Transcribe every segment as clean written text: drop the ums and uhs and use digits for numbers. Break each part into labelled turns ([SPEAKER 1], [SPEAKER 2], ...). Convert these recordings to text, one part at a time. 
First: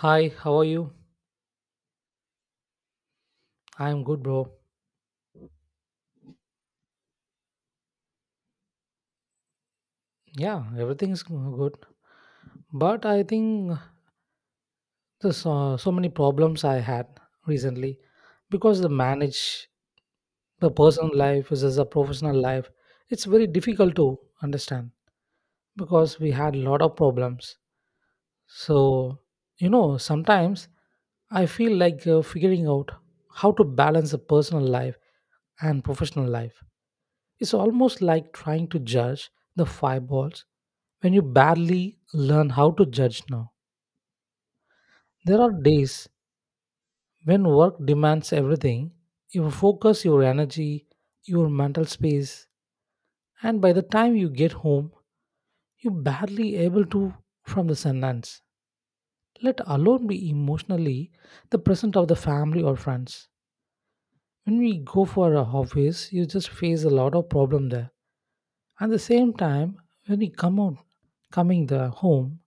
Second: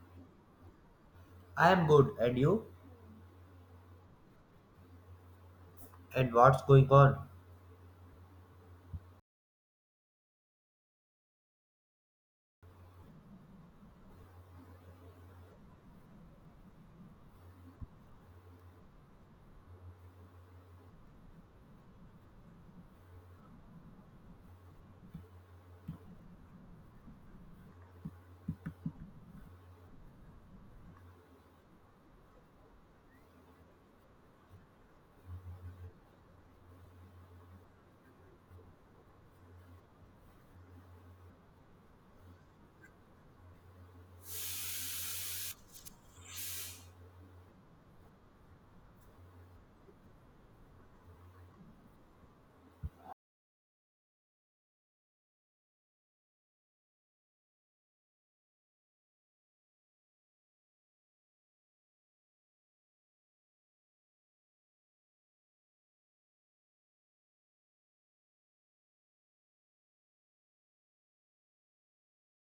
[SPEAKER 1] Hi, how are you?
[SPEAKER 2] I am good, and you?
[SPEAKER 1] I'm good, bro.
[SPEAKER 2] And what's going on?
[SPEAKER 1] Yeah, everything's good. But I think there's so many problems I had recently because the manage the personal life versus the professional life. It's very difficult to understand because we had a lot of problems. So, sometimes I feel like figuring out how to balance the personal life and professional life. It's almost like trying to judge the fireballs when you barely learn how to judge now. There are days when work demands everything, your focus, your energy, your mental space, and by the time you get home, you're barely able to from the sentence. Let alone be emotionally the present of the family or friends. When we go for a office, you just face a lot of problem there. At the same time, when we come out, coming the home,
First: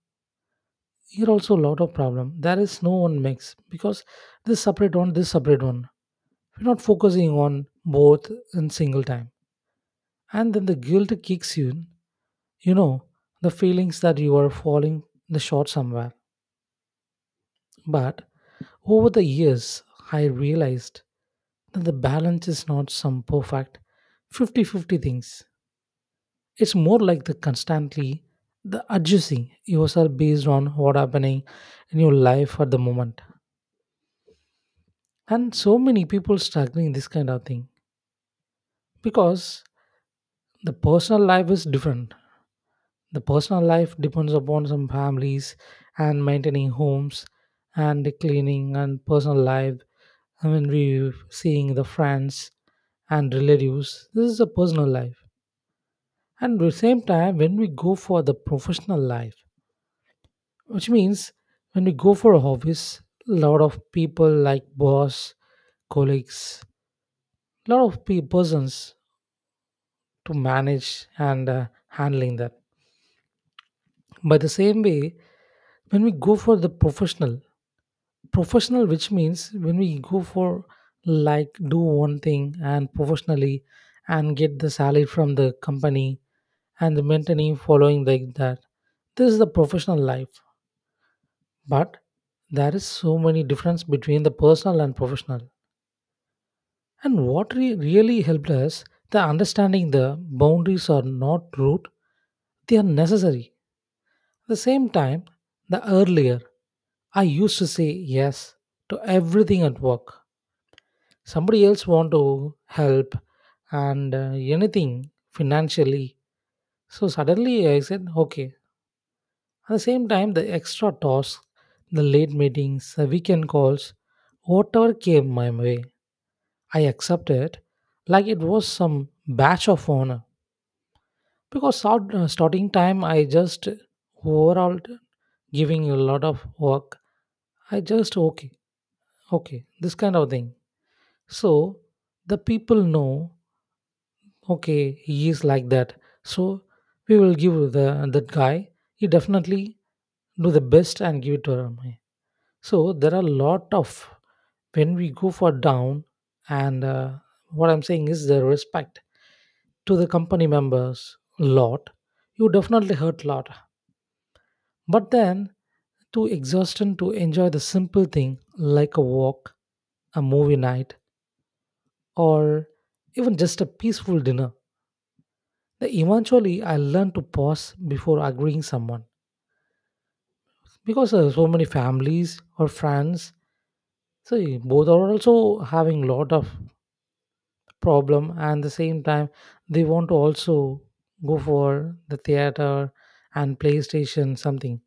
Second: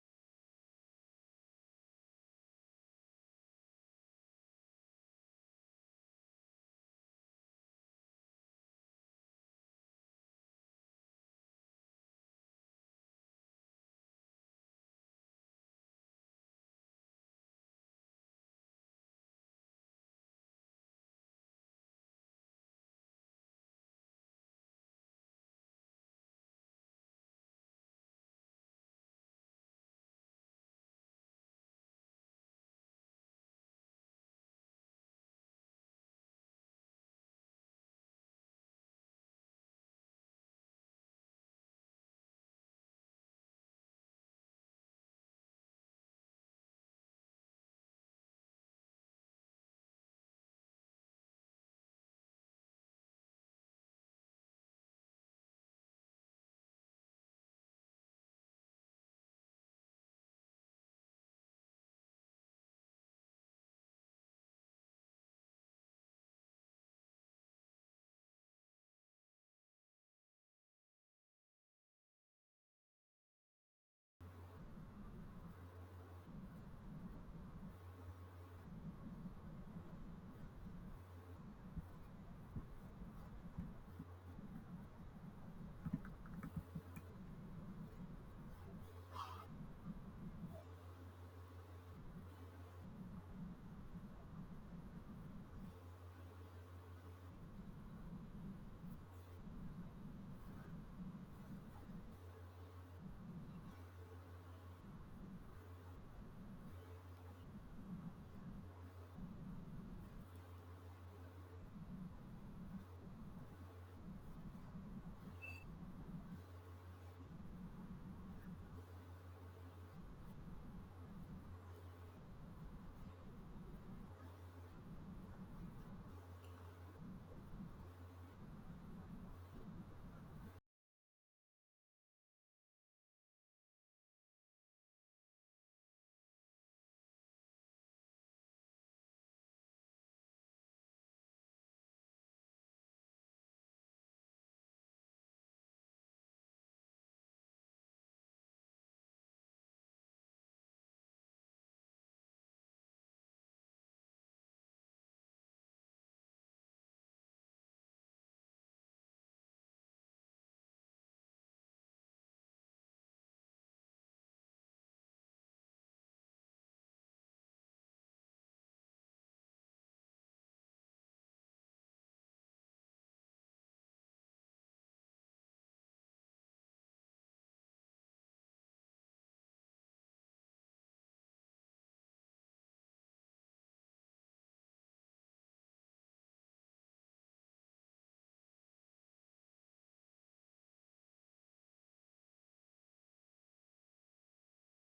[SPEAKER 1] here also a lot of problem, there is no one mix because this separate one, this separate one, we're not focusing on both in single time, and then the guilt kicks you in, you know the feelings that you are falling the short somewhere. But over the years, I realized that the balance is not some perfect fifty-fifty things. It's more like the constantly the adjusting yourself based on what happening in your life at the moment, and so many people struggling this kind of thing, because the personal life is different. The personal life depends upon some families, and maintaining homes, and the cleaning and personal life. I mean, we seeing the friends and relatives, this is a personal life. And at the same time, when we go for the professional life, which means when we go for a office, a lot of people like boss, colleagues, lot of persons to manage and handling that. By the same way, when we go for the professional which means when we go for, like, do one thing and professionally, and get the salary from the company and the maintaining following like that, this is the professional life. But there is so many difference between the personal and professional, and what really helped us, the understanding, the boundaries are not rude, they are necessary. The same time, the earlier I used to say yes to everything at work. Somebody else want to help and anything financially. So suddenly I said okay. At the same time, the extra tasks, the late meetings, the weekend calls, whatever came my way, I accepted like it was some batch of honor. Because starting time, I just overall giving a lot of work. I just okay. Okay, this kind of thing. So the people know, okay, he is like that, so we will give the that guy, he definitely do the best and give it to him. So there are a lot of, when we go for down, and what I'm saying is the respect to the company members, lot, you definitely hurt lot. But then to exhaustion, to enjoy the simple thing like a walk, a movie night, or even just a peaceful dinner. Then eventually, I learned to pause before agreeing someone, because so many families or friends, see, both are also having lot of problem, and the same time they want to also go for the theater and PlayStation something.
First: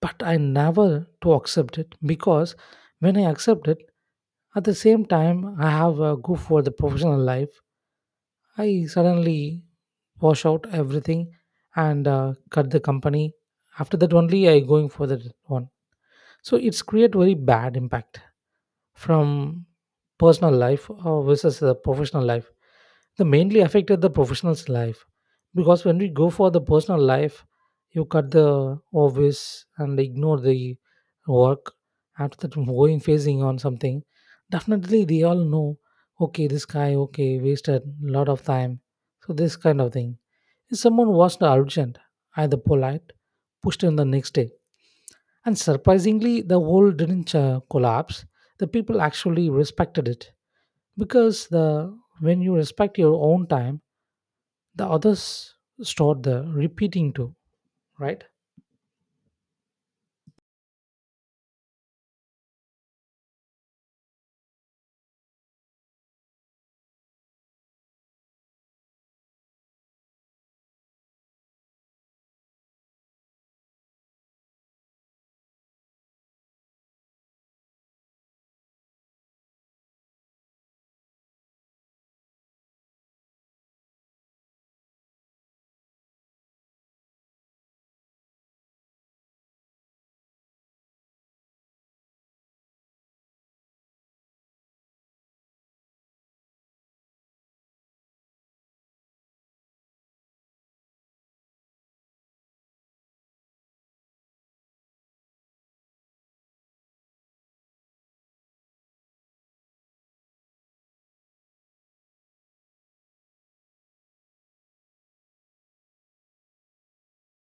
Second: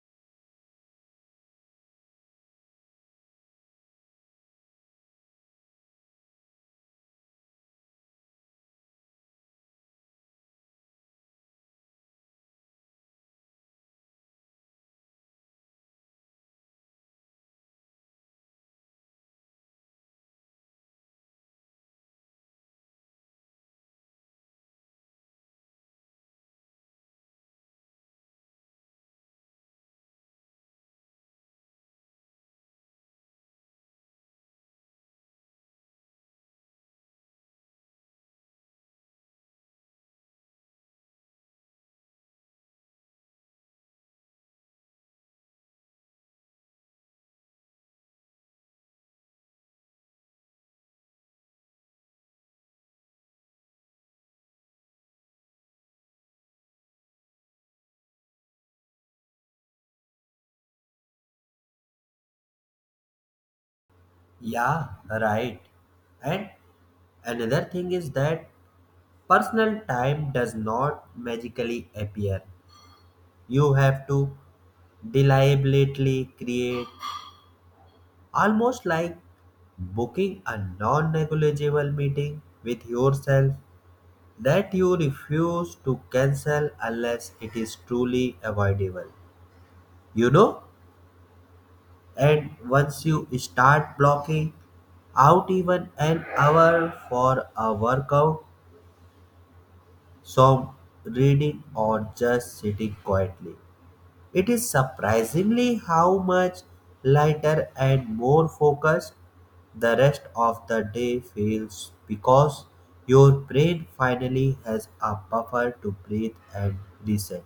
[SPEAKER 1] But I never to accept it, because when I accept it, at the same time I have go for the professional life. I suddenly wash out everything, and cut the company. After that only I going for that one. So it's create very bad impact from personal life versus the professional life, the mainly affected the professional's life. Because when we go for the personal life, you cut the obvious and ignore the work. After that going phasing on something, definitely they all know, okay, this guy, okay, wasted a lot of time. So this kind of thing, if someone was the urgent, either polite, pushed in the next day. And surprisingly, the wall didn't collapse. The people actually respected it, because the, when you respect your own time, the others start the repeating too, right?
[SPEAKER 2] Yeah, right. And another thing is that personal time does not magically appear. You have to deliberately create, almost like booking a non negligible meeting with yourself that you refuse to cancel unless it is truly avoidable. You know? And once you start blocking out even an hour for a workout, some reading, or just sitting quietly, it is surprisingly how much lighter and more focused the rest of the day feels because your brain finally has a buffer to breathe and reset.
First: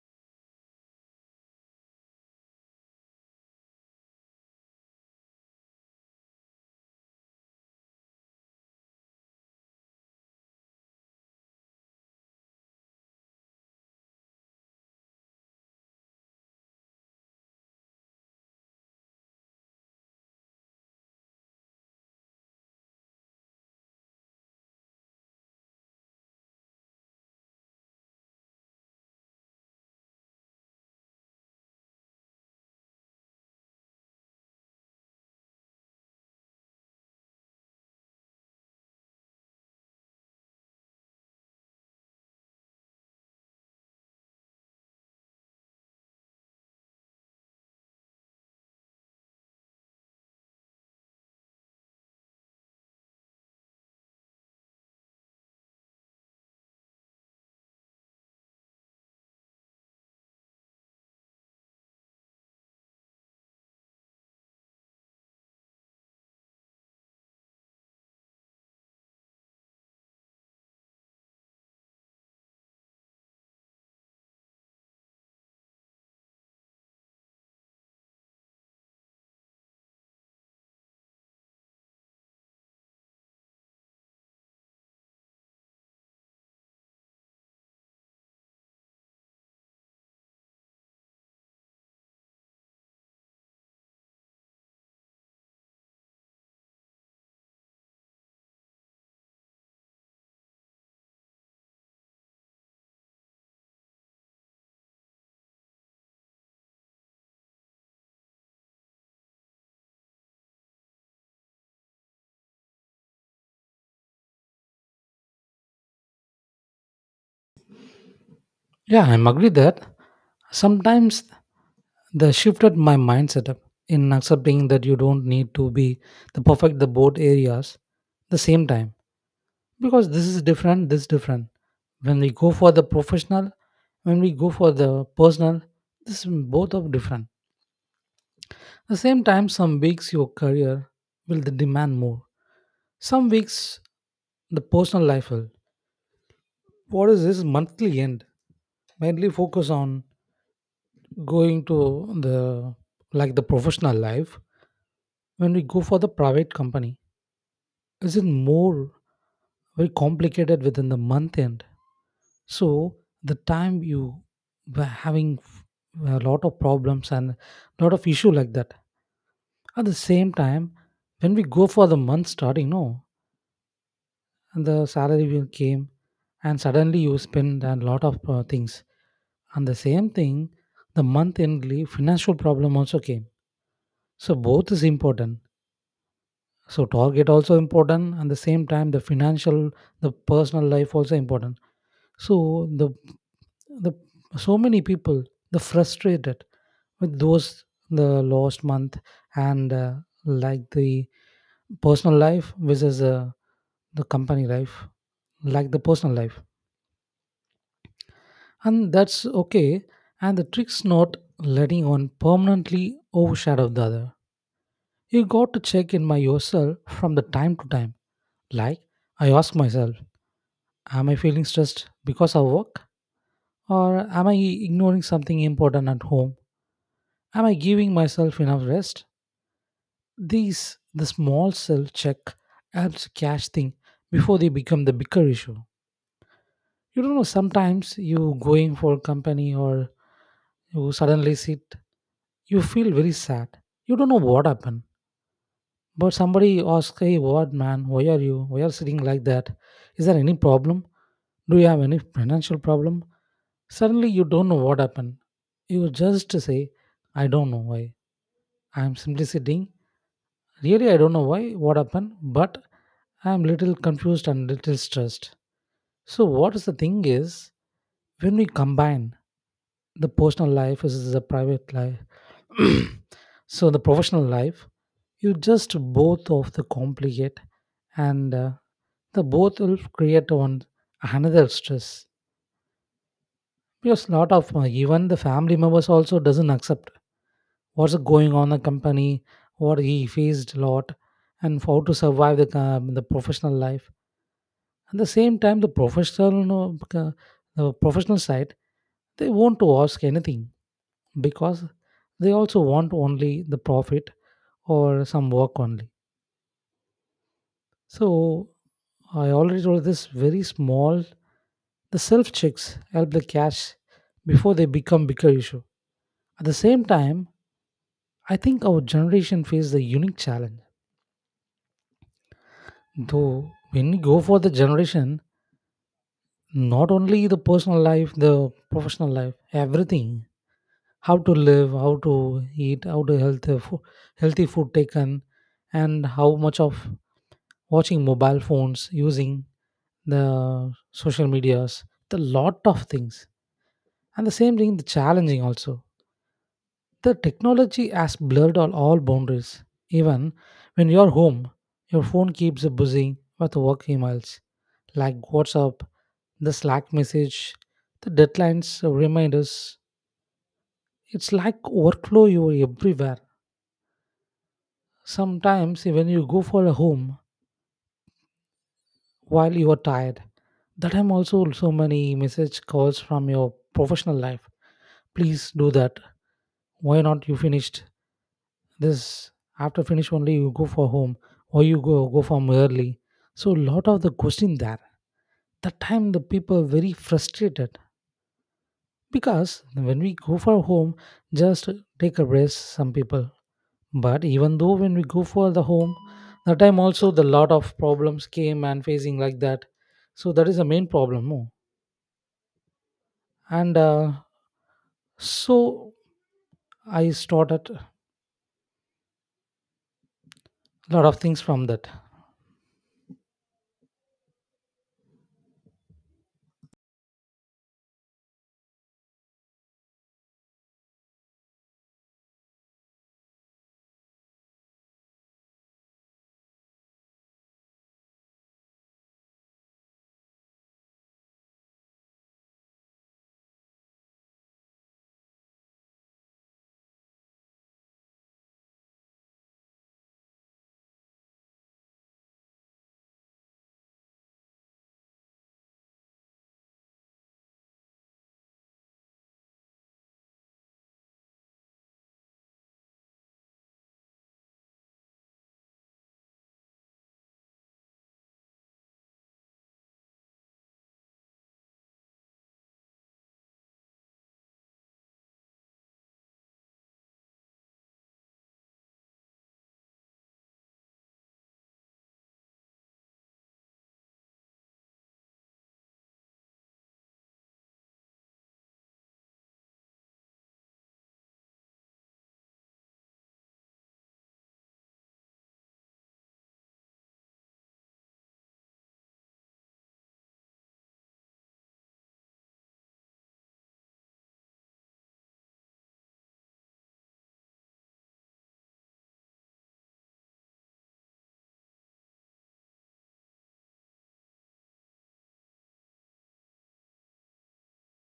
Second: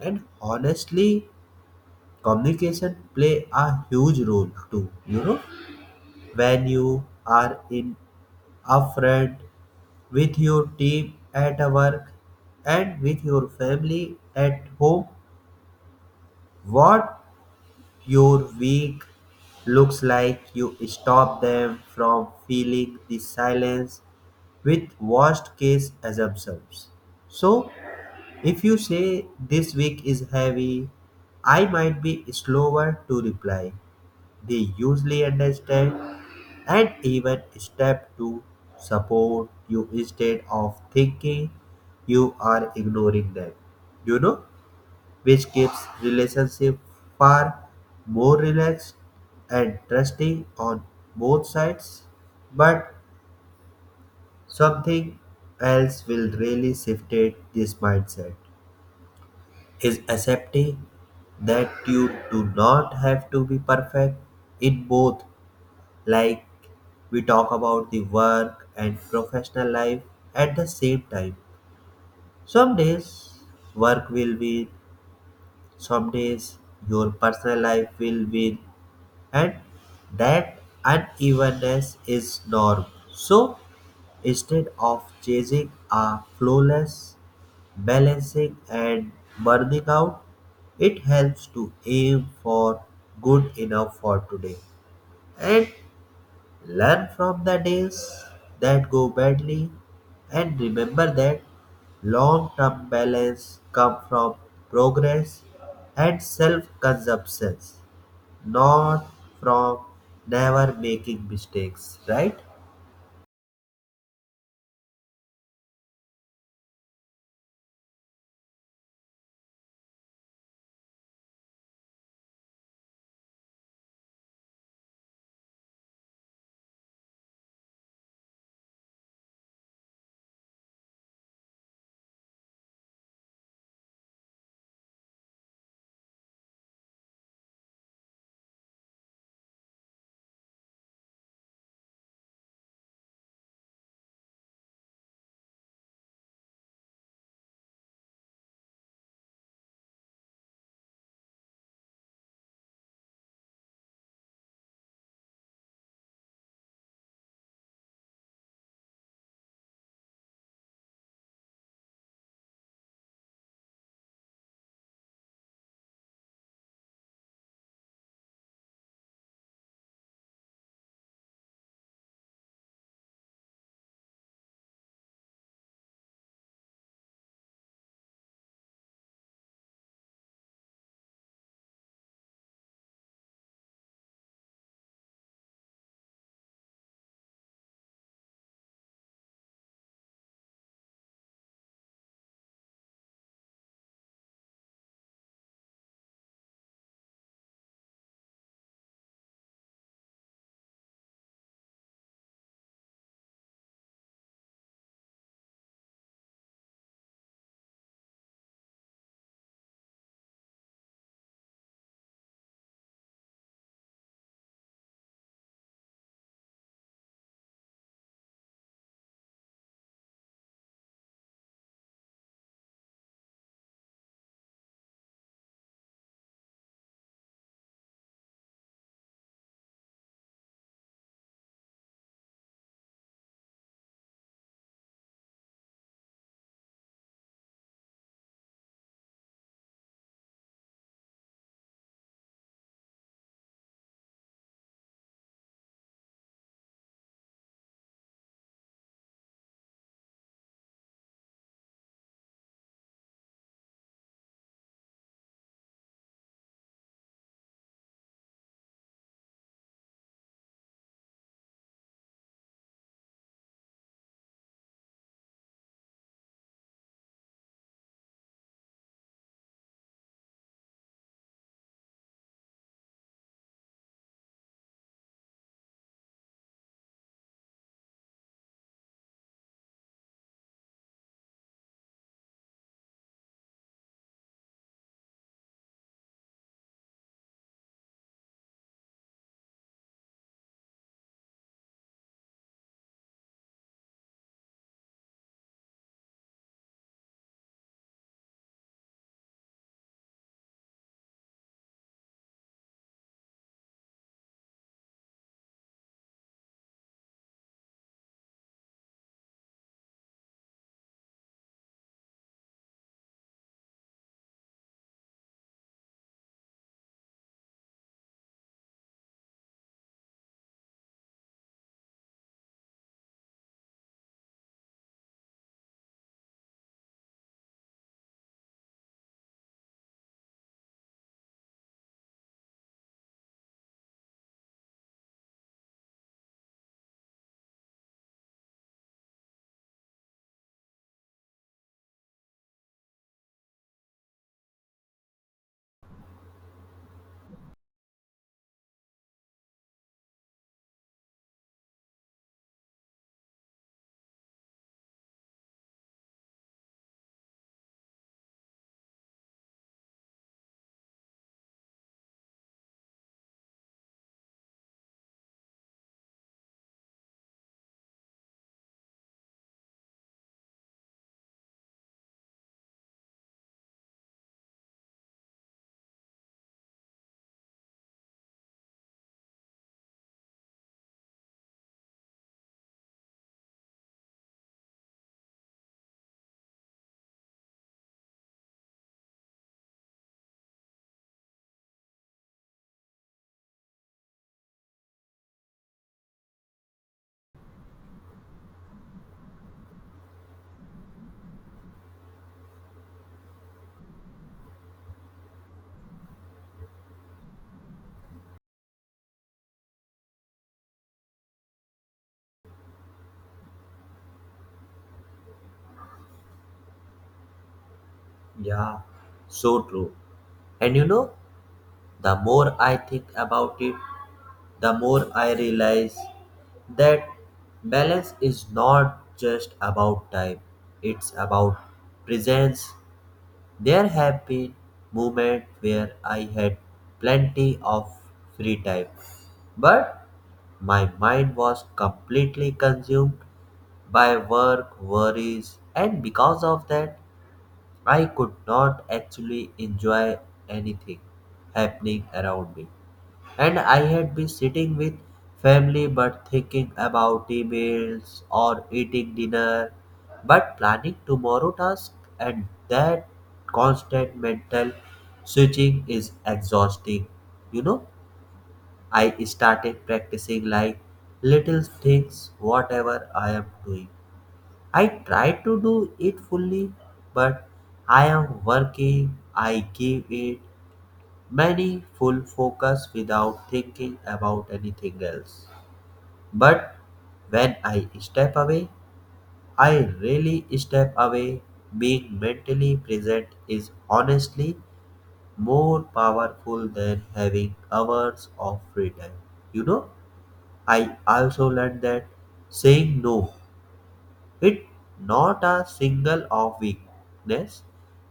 [SPEAKER 2] And honestly, communication play a huge role too, When you are in afraid with your team at work and with your family at home what your week looks like, you stop them from feeling the silence with worst case assumptions. So if you say this week is heavy, I might be slower to reply, they usually understand and even step to support you instead of thinking you are ignoring them you know which keeps relationship far more relaxed and trusting on both sides. But something else will really shifted this mindset is accepting that you do not have to be perfect in both. Like, we talk about the work and professional life at the same time. Some days work will win, some days your personal life will win, and that unevenness is norm. So instead of chasing a flawless balancing and burning out, it helps to aim for good enough for today, and learn from the days that go badly, and remember that long term balance comes from progress and self consumption, not from never making mistakes, right?
[SPEAKER 1] Yeah, I'm agree that sometimes the shifted my mindset up, in accepting that you don't need to be the perfect the both areas the same time. Because this is different, this different. When we go for the professional, when we go for the personal, this both are different. At the same time, some weeks your career will demand more. Some weeks the personal life will. What is this monthly end? Mainly focus on going to the, like, the professional life. When we go for the private company, is it more very complicated within the month end? So the time you were having a lot of problems and lot of issue like that. At the same time, when we go for the month starting, no, and the salary will came, and suddenly you spend a lot of things. And the same thing, the month endly financial problem also came. So both is important, so target also important, and the same time the financial, the personal life also important. So the, the so many people the frustrated with those, the lost month, and like the personal life versus the company life, like the personal life, and that's okay. And the trick's not letting one permanently overshadow the other. You got to check in by yourself from the time to time. Like, I ask myself, am I feeling stressed because of work? Or am I ignoring something important at home? Am I giving myself enough rest? These, the small self check, helps catch things before they become the bigger issue. You don't know, sometimes you going for company, or you suddenly sit, you feel very sad. You don't know what happened. But somebody asks, hey, what man, why are you? Why are sitting like that? Is there any problem? Do you have any financial problem? Suddenly you don't know what happened. You just say, I don't know why. I'm simply sitting. Really, I don't know why, what happened, but I'm little confused and little stressed. So what is the thing is, when we combine, the personal life is the private life, so the professional life, you just both of the complicate, and the both will create one another stress. Because lot of even the family members also doesn't accept what's going on in the company, what he faced a lot, and how to survive the professional life. At the same time, the professional, no, the professional side, they want to ask anything, because they also want only the profit or some work only. So I already told this very small, the self checks help the cash before they become bigger issue. At the same time, I think our generation faces the unique challenge. Though when you go for the generation, not only the personal life, the professional life, everything, how to live, how to eat, how to healthy food taken, and how much of watching mobile phones, using the social medias, the lot of things. And the same thing, the challenging also. The technology has blurred all boundaries. Even when you're home, your phone keeps buzzing with work emails like WhatsApp, the Slack message, the deadlines, reminders. It's like workflow you are everywhere. Sometimes when you go for a home while you are tired. That time also so many message calls from your professional life. Please do that. Why not you finished this? After finish only you go for home, or you go from early. So lot of the question there. That time the people are very frustrated, because when we go for home, just take a rest. Some people, but even though when we go for the home, that time also the lot of problems came and facing like that. So that is the main problem. No? and so I started a lot of things from that.
[SPEAKER 2] Yeah, so true. And you know, the more I think about it, the more I realize that balance is not just about time, it's about presence. There have been moments where I had plenty of free time, but my mind was completely consumed by work, worries, and because of that, I could not actually enjoy anything happening around me. And I had been sitting with family but thinking about emails, or eating dinner but planning tomorrow task, and that constant mental switching is exhausting. You know, I started practicing like little things. Whatever I am doing, I try to do it fully. But I am working, I give it many full focus without thinking about anything else. But when I step away, I really step away. Being mentally present is honestly more powerful than having hours of free time. You know, I also learned that saying no, it not a single of weakness,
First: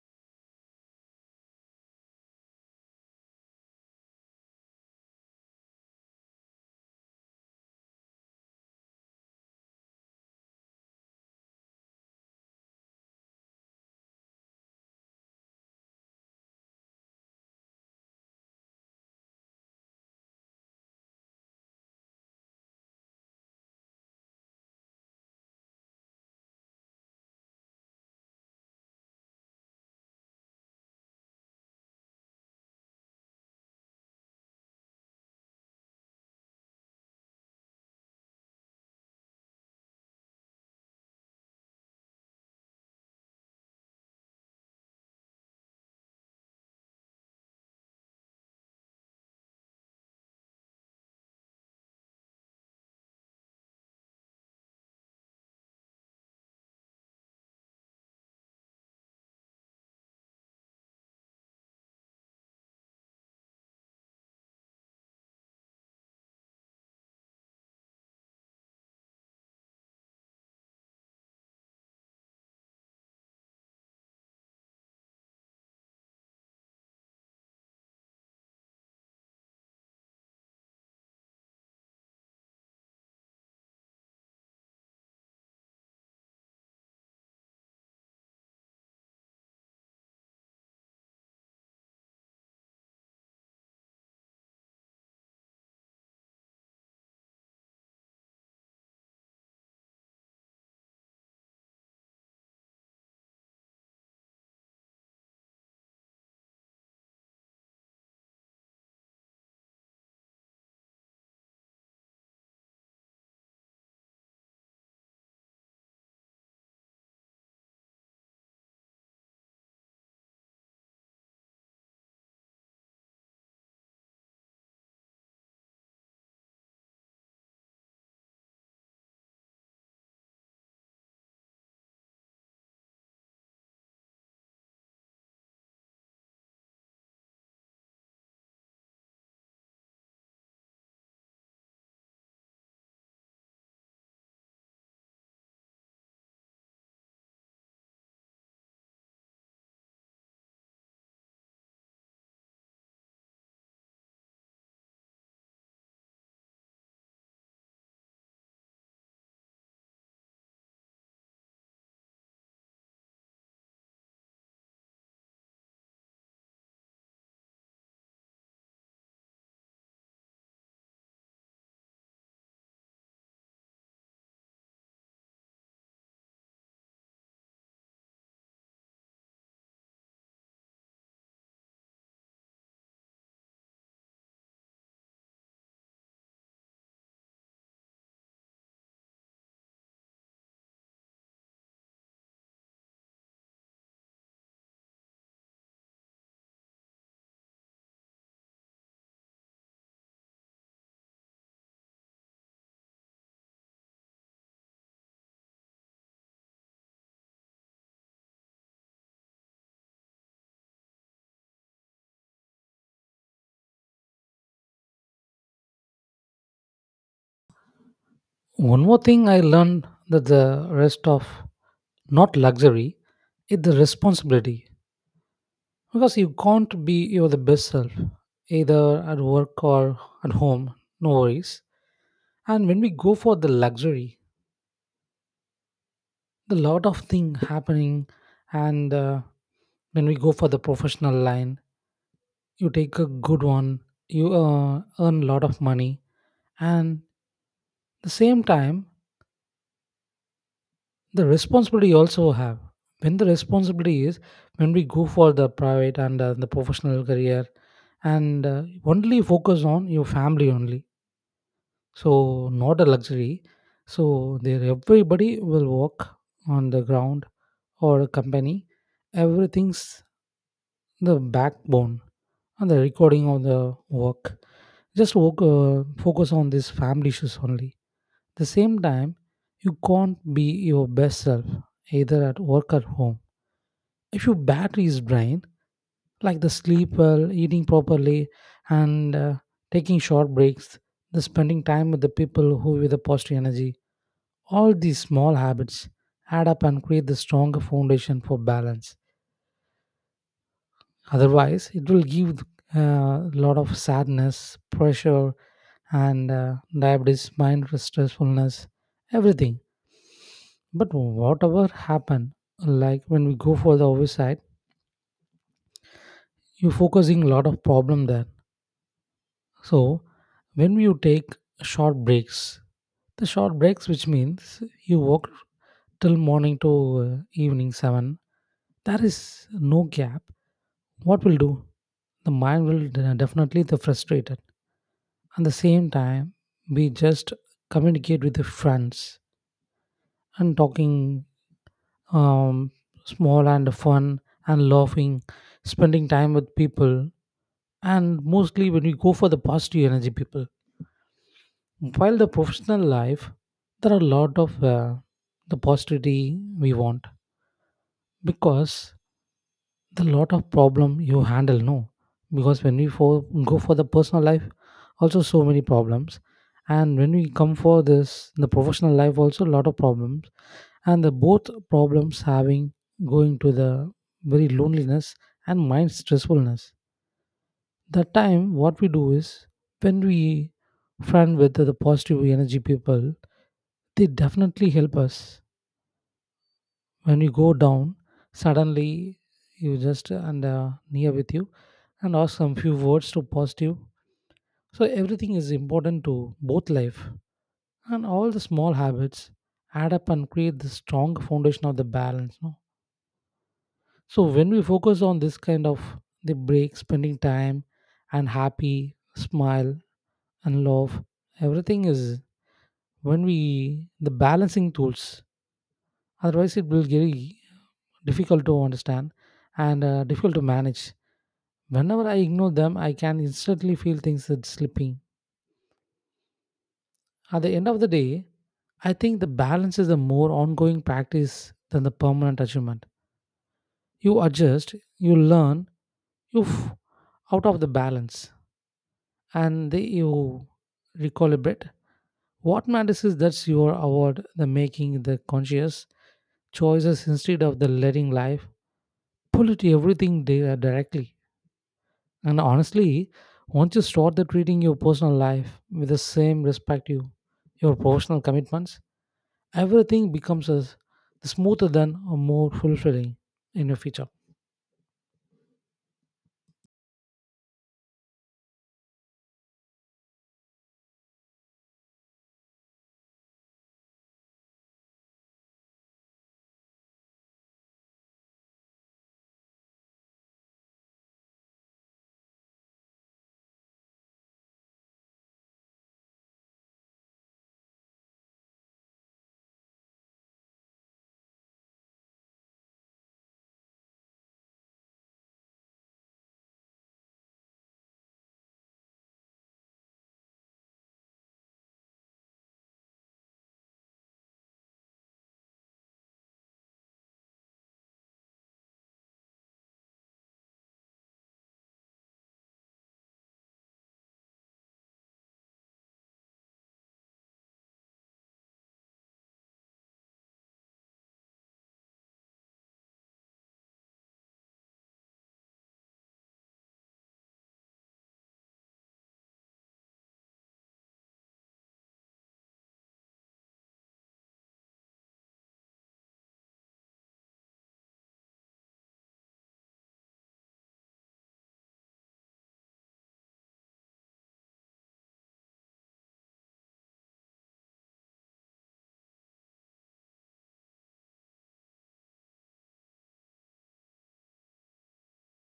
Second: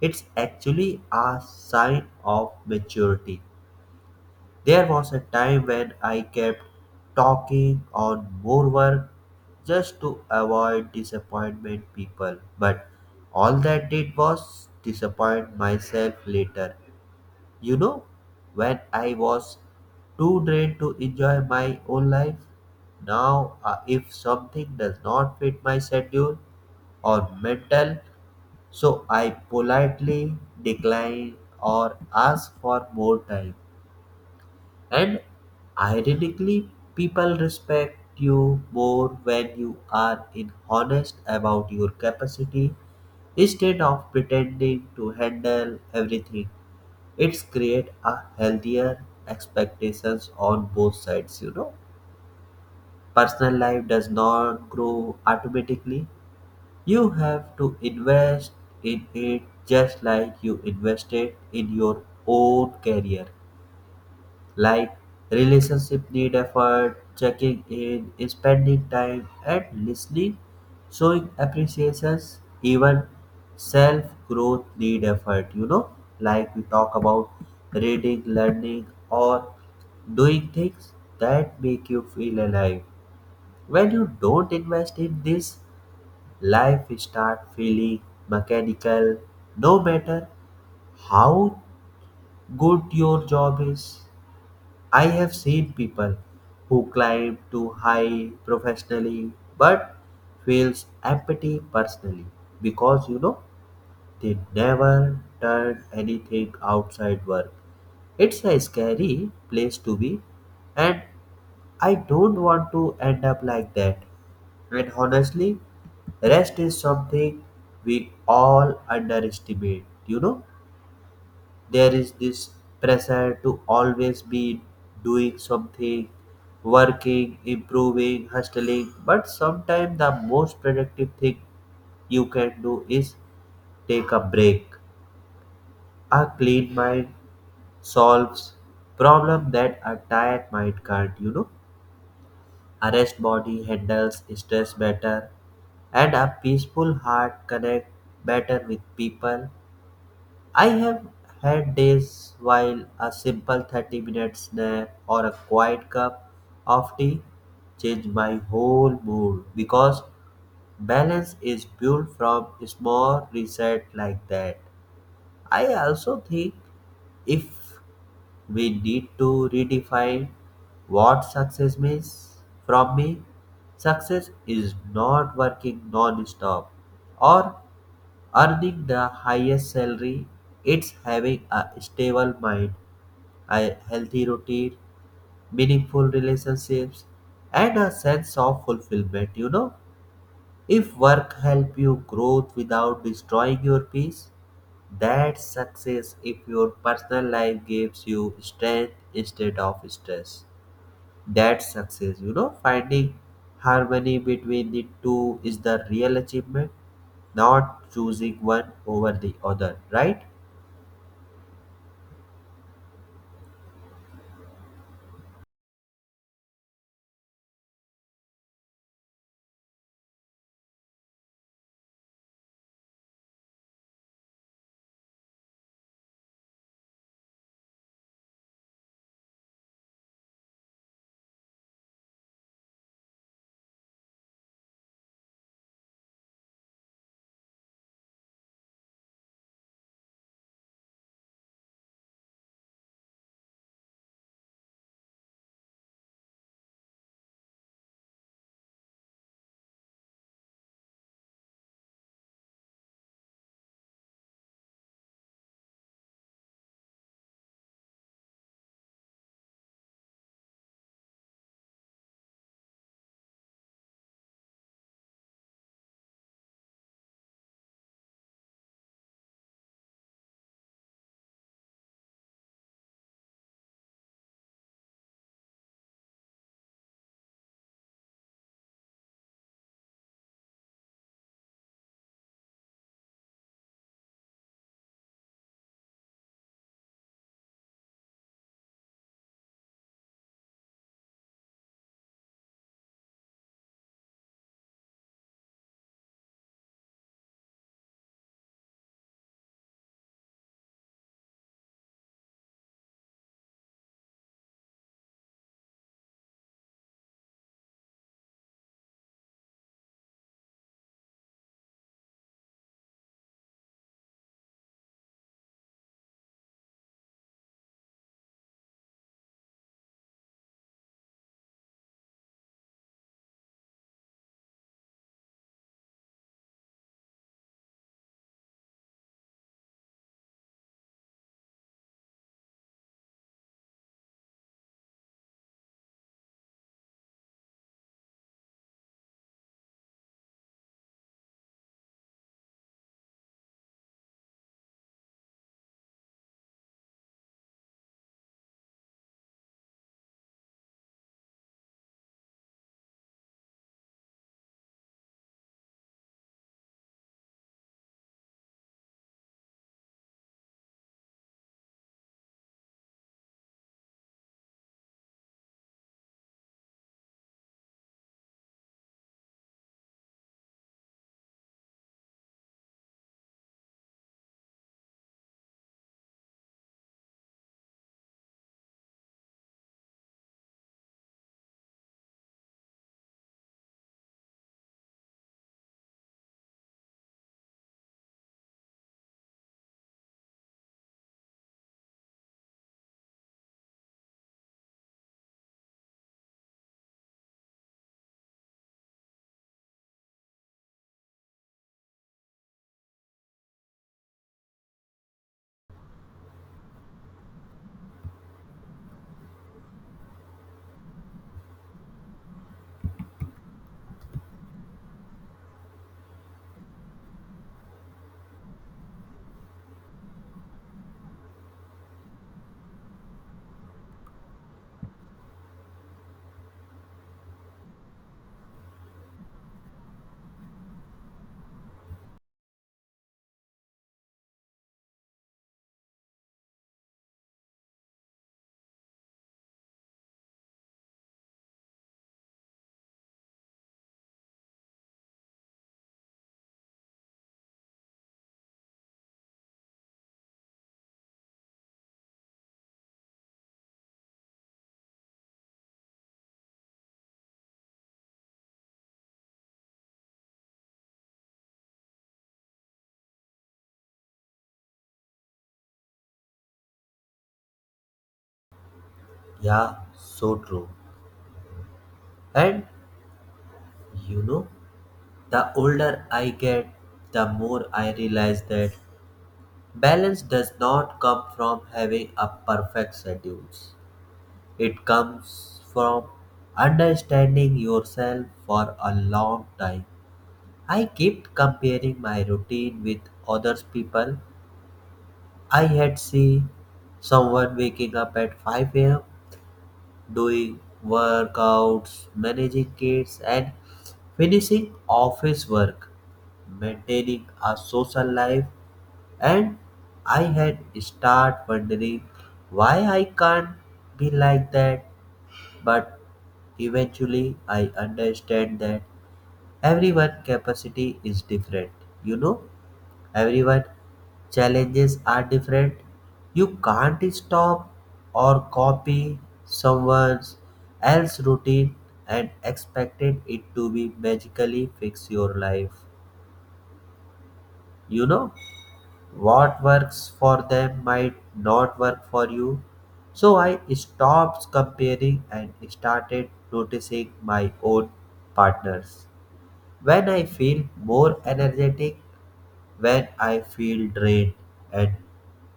[SPEAKER 2] it's actually a sign of maturity. There was a time when I kept talking on more work just to avoid disappointment people, but all that did was disappoint myself later. You know, when I was too drained to enjoy my own life. Now, if something does not fit my schedule or mental, so I politely decline or ask for more time. And ironically, people respect you more when you are in honest about your capacity instead of pretending to handle everything. It's create a healthier expectations on both sides, you know. Personal life does not grow automatically. You have to invest in it just like you invested in your own career. Like, relationship need effort, checking in, spending time and listening, showing appreciations. Even self growth need effort, like we talk about reading, learning, or doing things that make you feel alive. When you don't invest in this, life start feeling mechanical, no matter how good your job is. I have seen people who climb too high professionally but feels empty personally because, you know, they never done anything outside work. It's a scary place to be, and I don't want to end up like that. And honestly, rest is something we all underestimate, you know? There is this pressure to always be doing something, working, improving, hustling, but sometimes the most productive thing you can do is take a break. A clean mind solves problem that a tired mind can't. A rest body handles stress better, and a peaceful heart connect better with people. I have had days while a simple 30-minute minute nap or a quiet cup of tea change my whole mood, because balance is built from small reset like that. I also think if we need to redefine what success means from me, success is not working non-stop or earning the highest salary. It's having a stable mind, a healthy routine, meaningful relationships, and a sense of fulfillment. You know, if work help you grow without destroying your peace, that's success. If your personal life gives you strength instead of stress, that's success. You know, finding harmony between the two is the real achievement, not choosing one over the other, right?
[SPEAKER 1] One more thing I learned, that the rest of not luxury, it's the responsibility, because you can't be your the best self either at work or at home. No worries. And when we go for the luxury, the lot of thing happening. And When we go for the professional line, you take a good one, you earn a lot of money, and the same time the responsibility also have. When the responsibility is when we go for the private and the professional career, and only focus on your family only, so not a luxury. So there everybody will work on the ground or a company, everything's the backbone, and the recording of the work, just work, focus on these family issues only. The same time, you can't be your best self either at work or home, if your battery is drained, like the sleep well, eating properly, and taking short breaks, the spending time with the people who with the positive energy. All these small habits add up and create the stronger foundation for balance. Otherwise, it will give a lot of sadness, pressure, and diabetes, mind stressfulness, everything. But whatever happen, like when we go for the oversight, you're focusing a lot of problem there. So when you take short breaks, the short breaks, which means you work till morning to evening 7, there is no gap. What will do? The mind will definitely the frustrated. At the same time, we just communicate with the friends and talking, um, small and fun and laughing, spending time with people, and mostly when we go for the positive energy people. While the professional life, there are a lot of the positivity we want, because the lot of problem you handle, no? Because when we go for the personal life also so many problems, and when we come for this the professional life also a lot of problems, and the both problems having, going to the very loneliness and mind stressfulness. That time what we do is, when we friend with the positive energy people, they definitely help us. When you go down suddenly, you just and near with you and ask some few words to positive. So everything is important to both life, and all the small habits add up and create the strong foundation of the balance, no? So when we focus on this kind of the break spending time and happy smile and love, everything is when we the balancing tools. Otherwise it will get difficult to understand and difficult to manage. Whenever I ignore them, I can instantly feel things that slipping. At the end of the day, I think the balance is a more ongoing practice than the permanent achievement. You adjust, you learn, you out of the balance, and you recalibrate. What matters is that you are award the making the conscious choices, instead of the letting life pull it everything directly. And honestly, once you start the treating your personal life with the same respect you your professional commitments, everything becomes as smoother than or more fulfilling in your future.
[SPEAKER 2] Yeah, so true. And you know, the older I get, the more I realize that balance does not come from having a perfect schedule. It comes from understanding yourself. For a long time, I kept comparing my routine with others people. I had see someone waking up at 5 a.m doing workouts, managing kids, and finishing office work, maintaining a social life, and I had start wondering why I can't be like that. But eventually, I understand that everyone' capacity is different. You know, everyone challenges are different. You can't stop or copy someone else's routine and expect it to be magically fix your life. You know, what works for them might not work for you. So I stopped comparing and started noticing my own partners, when I feel more energetic, when I feel drained, and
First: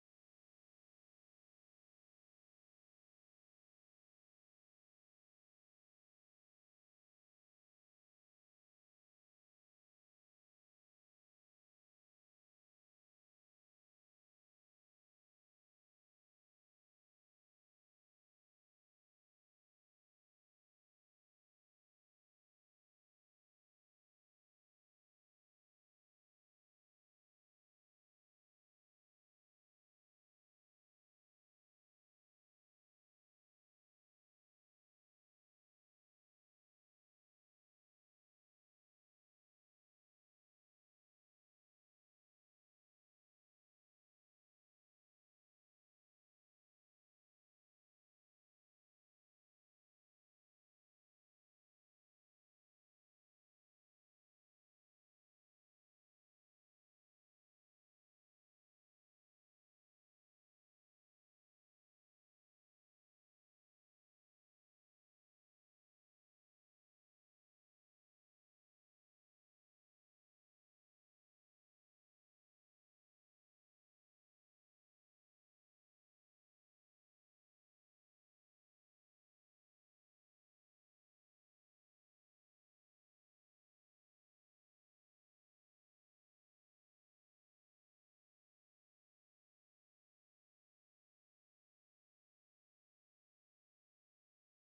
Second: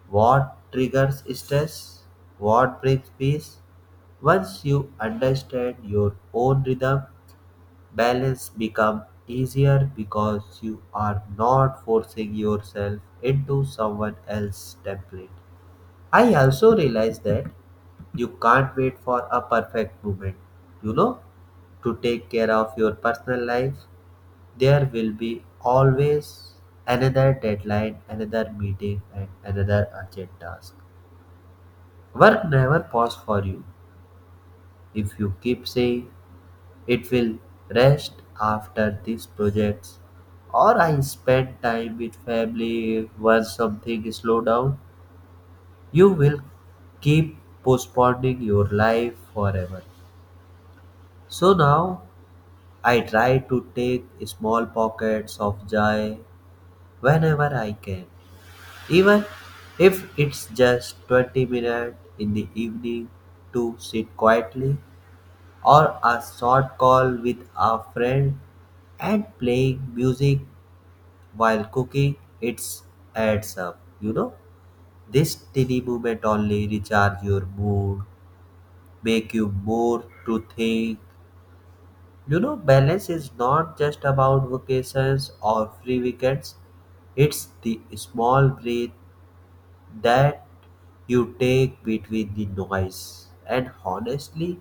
[SPEAKER 2] what triggers stress, what brings peace. Once you understand your own rhythm, balance becomes easier because you are not forcing yourself into someone else's template. I also realized that you can't wait for a perfect moment, you know, to take care of your personal life. There will be always another deadline, another meeting, and another urgent task. Work never paused for you. If you keep saying it will rest after these projects, or I spend time with family once something slow down, you will keep postponing your life forever. So now I try to take small pockets of joy whenever I can, even if it's just 20 minutes in the evening to sit quietly, or a short call with a friend, and playing music while cooking. It adds up, you know. This tiny moment only recharge your mood, make you more to think. You know, balance is not just about vacations or free weekends, it's the small breath that you take between the noise. And honestly,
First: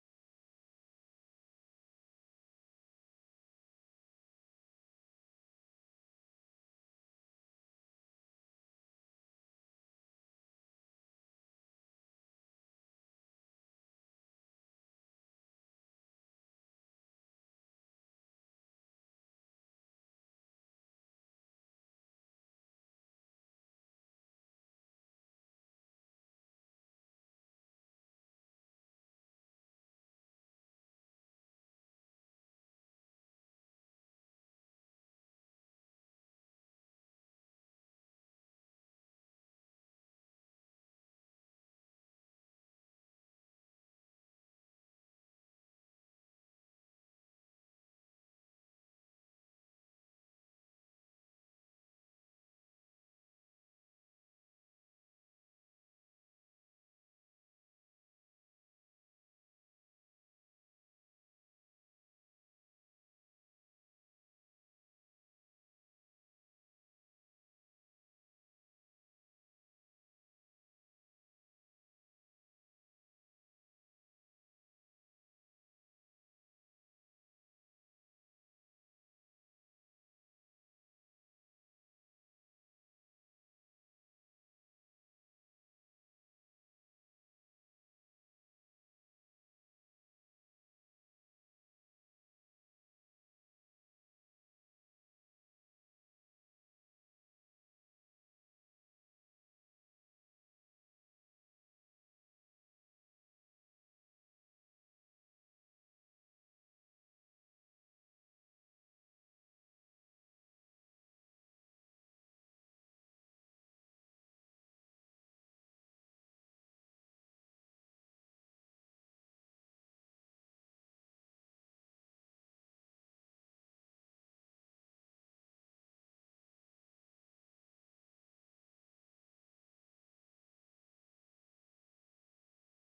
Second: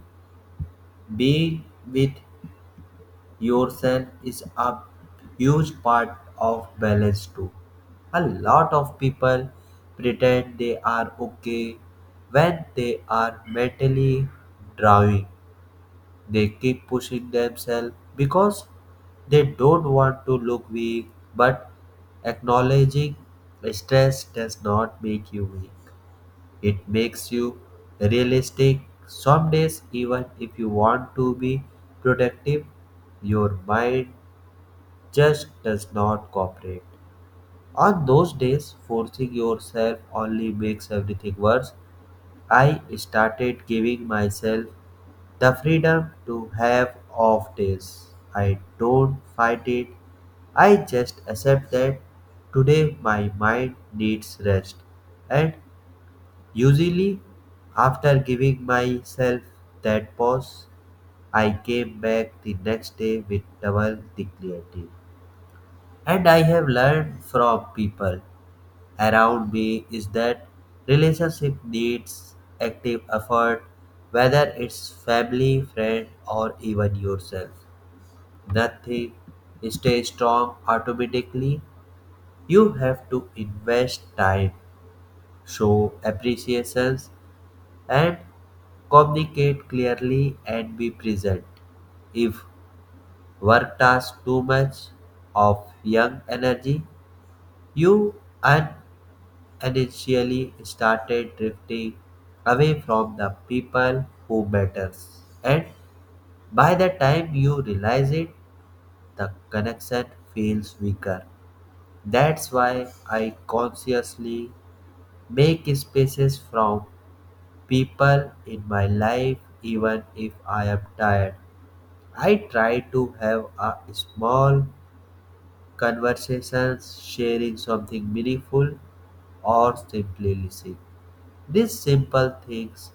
[SPEAKER 2] being with yourself is a huge part of balance too. A lot of people pretend they are okay when they are mentally drawing. They keep pushing themselves because they don't want to look weak, but acknowledging stress does not make you weak. It makes you realistic. Some days, even if you want to be productive, your mind just does not cooperate. On those days, forcing yourself only makes everything worse. I started giving myself the freedom to have off days. I don't fight it. I just accept that today my mind needs rest. And usually, after giving myself that pause, I came back the next day with double the clarity. And I have learned from people around me is that relationship needs active effort, whether it's family, friend, or even yourself. Nothing stays strong automatically. You have to invest time, show appreciations, and communicate clearly, and be present. If work takes too much of young energy, you earn and initially started drifting away from the people who matters. And by the time you realize it, the connection feels weaker. That's why I consciously make spaces from people in my life even if I am tired. I try to have a small conversations, sharing something meaningful or simply listening. These simple things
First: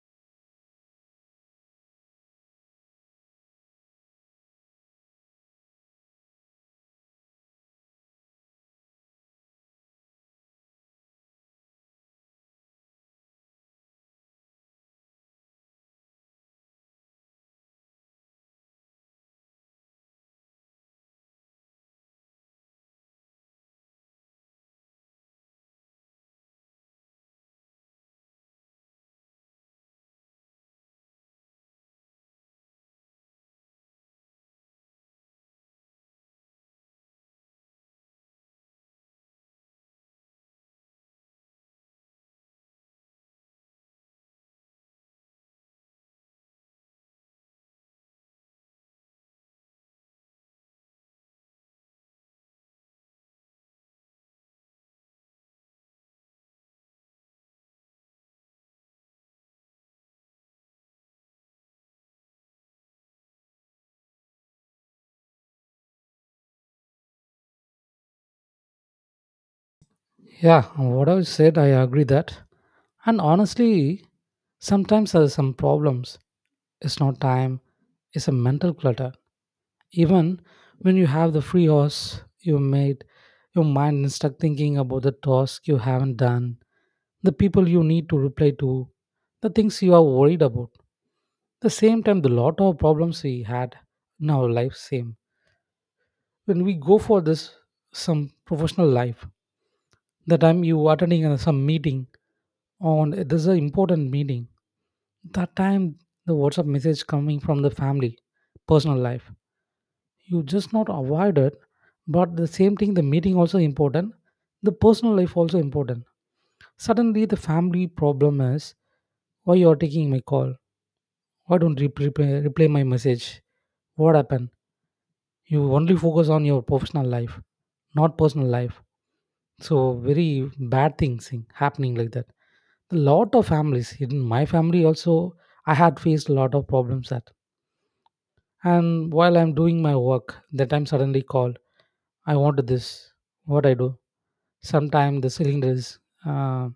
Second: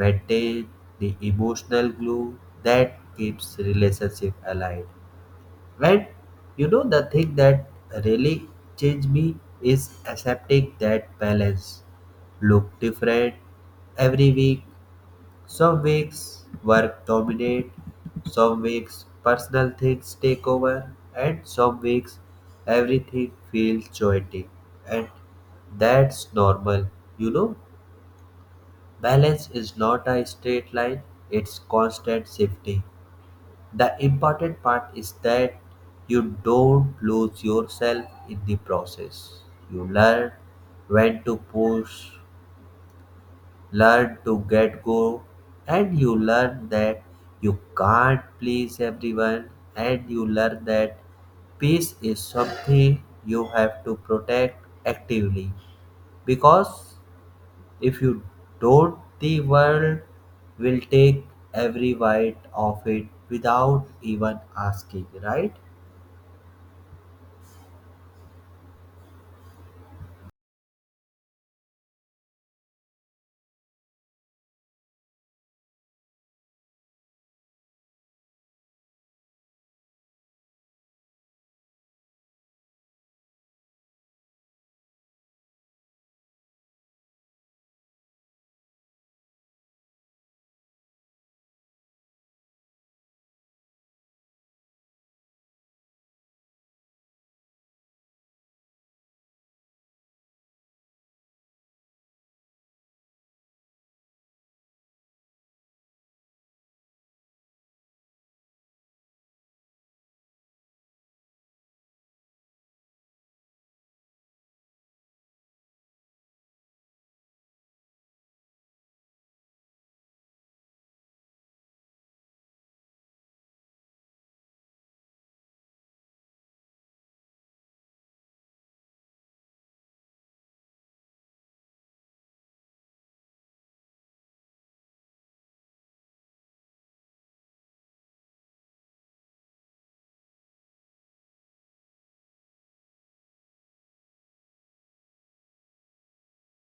[SPEAKER 2] maintain the emotional glue that keeps relationship alive. When the thing that really changed me is accepting that balance look different every week. Some weeks work dominate, some weeks personal things take over, and some weeks everything feels chaotic, and that's normal. You know, balance is not a straight line, it's constant shifting. The important part is that you don't lose yourself in the process. You learn when to push, learn to get go, and you learn that you can't please everyone, and you learn that peace is something you have to protect actively, because if you don't, the world will take every bite of it without even asking, right?
[SPEAKER 1] Yeah, what I said, I agree that. And honestly, sometimes there are some problems. It's not time, it's a mental clutter. Even when you have the free hours you made, your mind is stuck thinking about the task you haven't done, the people you need to reply to, the things you are worried about. The same time, the lot of problems we had in our life, same. When we go for this some professional life, the time you attending some meeting on this is an important meeting. That time the WhatsApp message coming from the family, personal life, you just not avoid it, but the same thing the meeting also important, the personal life also important. Suddenly the family problem is, why you are taking my call, why don't you reply my message, what happened, you only focus on your professional life, not personal life. So very bad things happening like that. A lot of families in my family also, I had faced a lot of problems that. And while I'm doing my work, that time suddenly called, I want this, what I do. Sometimes the cylinder is uh,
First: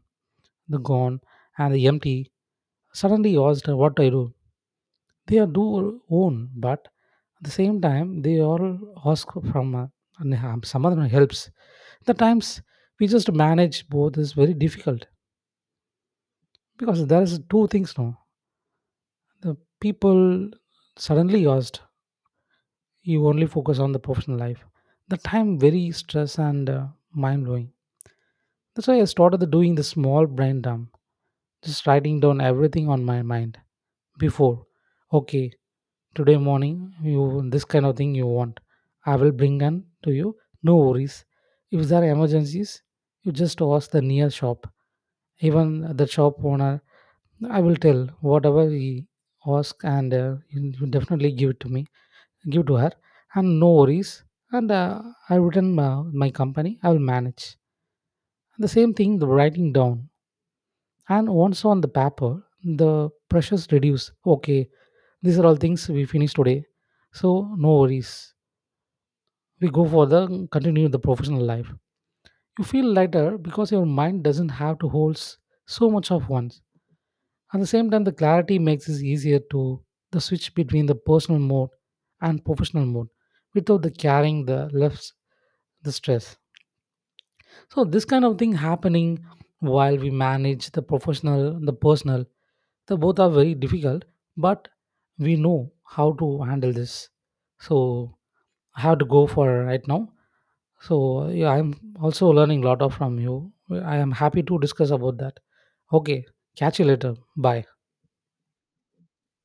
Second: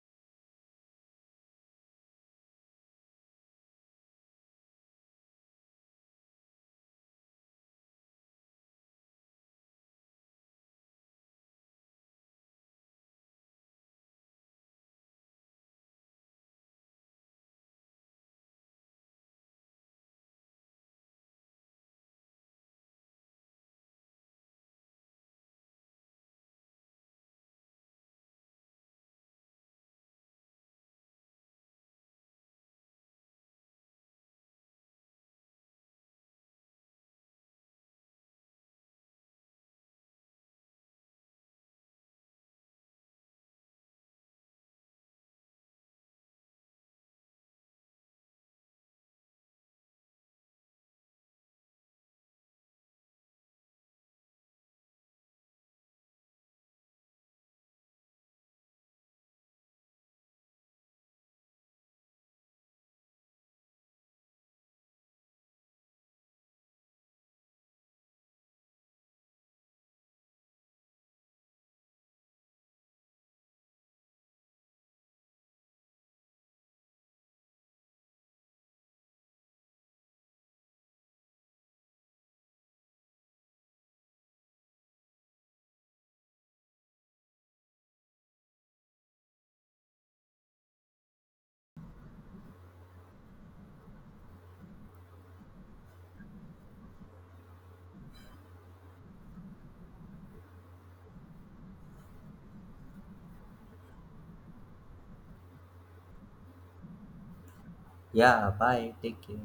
[SPEAKER 1] the gone and the empty. Suddenly asked what I do. They are do own, but at the same time they all ask from and have some other helps. The times we just manage both is very difficult, because there is two things now. The people suddenly asked, you only focus on the professional life. The time very stress and mind blowing. That's why I started the doing the small brain dump, just writing down everything on my mind before. Okay, today morning you this kind of thing you want, I will bring them to you, no worries. If there are emergencies, you just ask the near shop. Even the shop owner, I will tell whatever he ask, and you definitely give it to me, give to her, and no worries. And I written, my company I will manage. The same thing the writing down, and once on the paper, the pressures reduce. Okay, these are all things we finish today. So no worries. We go for the continue the professional life. You feel lighter because your mind doesn't have to hold so much of once. At the same time, the clarity makes it easier to the switch between the personal mode and professional mode without the carrying the left the stress. So this kind of thing happening while we manage the professional, the personal, the both are very difficult, but we know how to handle this. So have to go for right now. So yeah, I'm also learning a lot of from you. I am happy to discuss about that. Okay, catch you later. Bye.
[SPEAKER 2] Yeah, bye. Take care.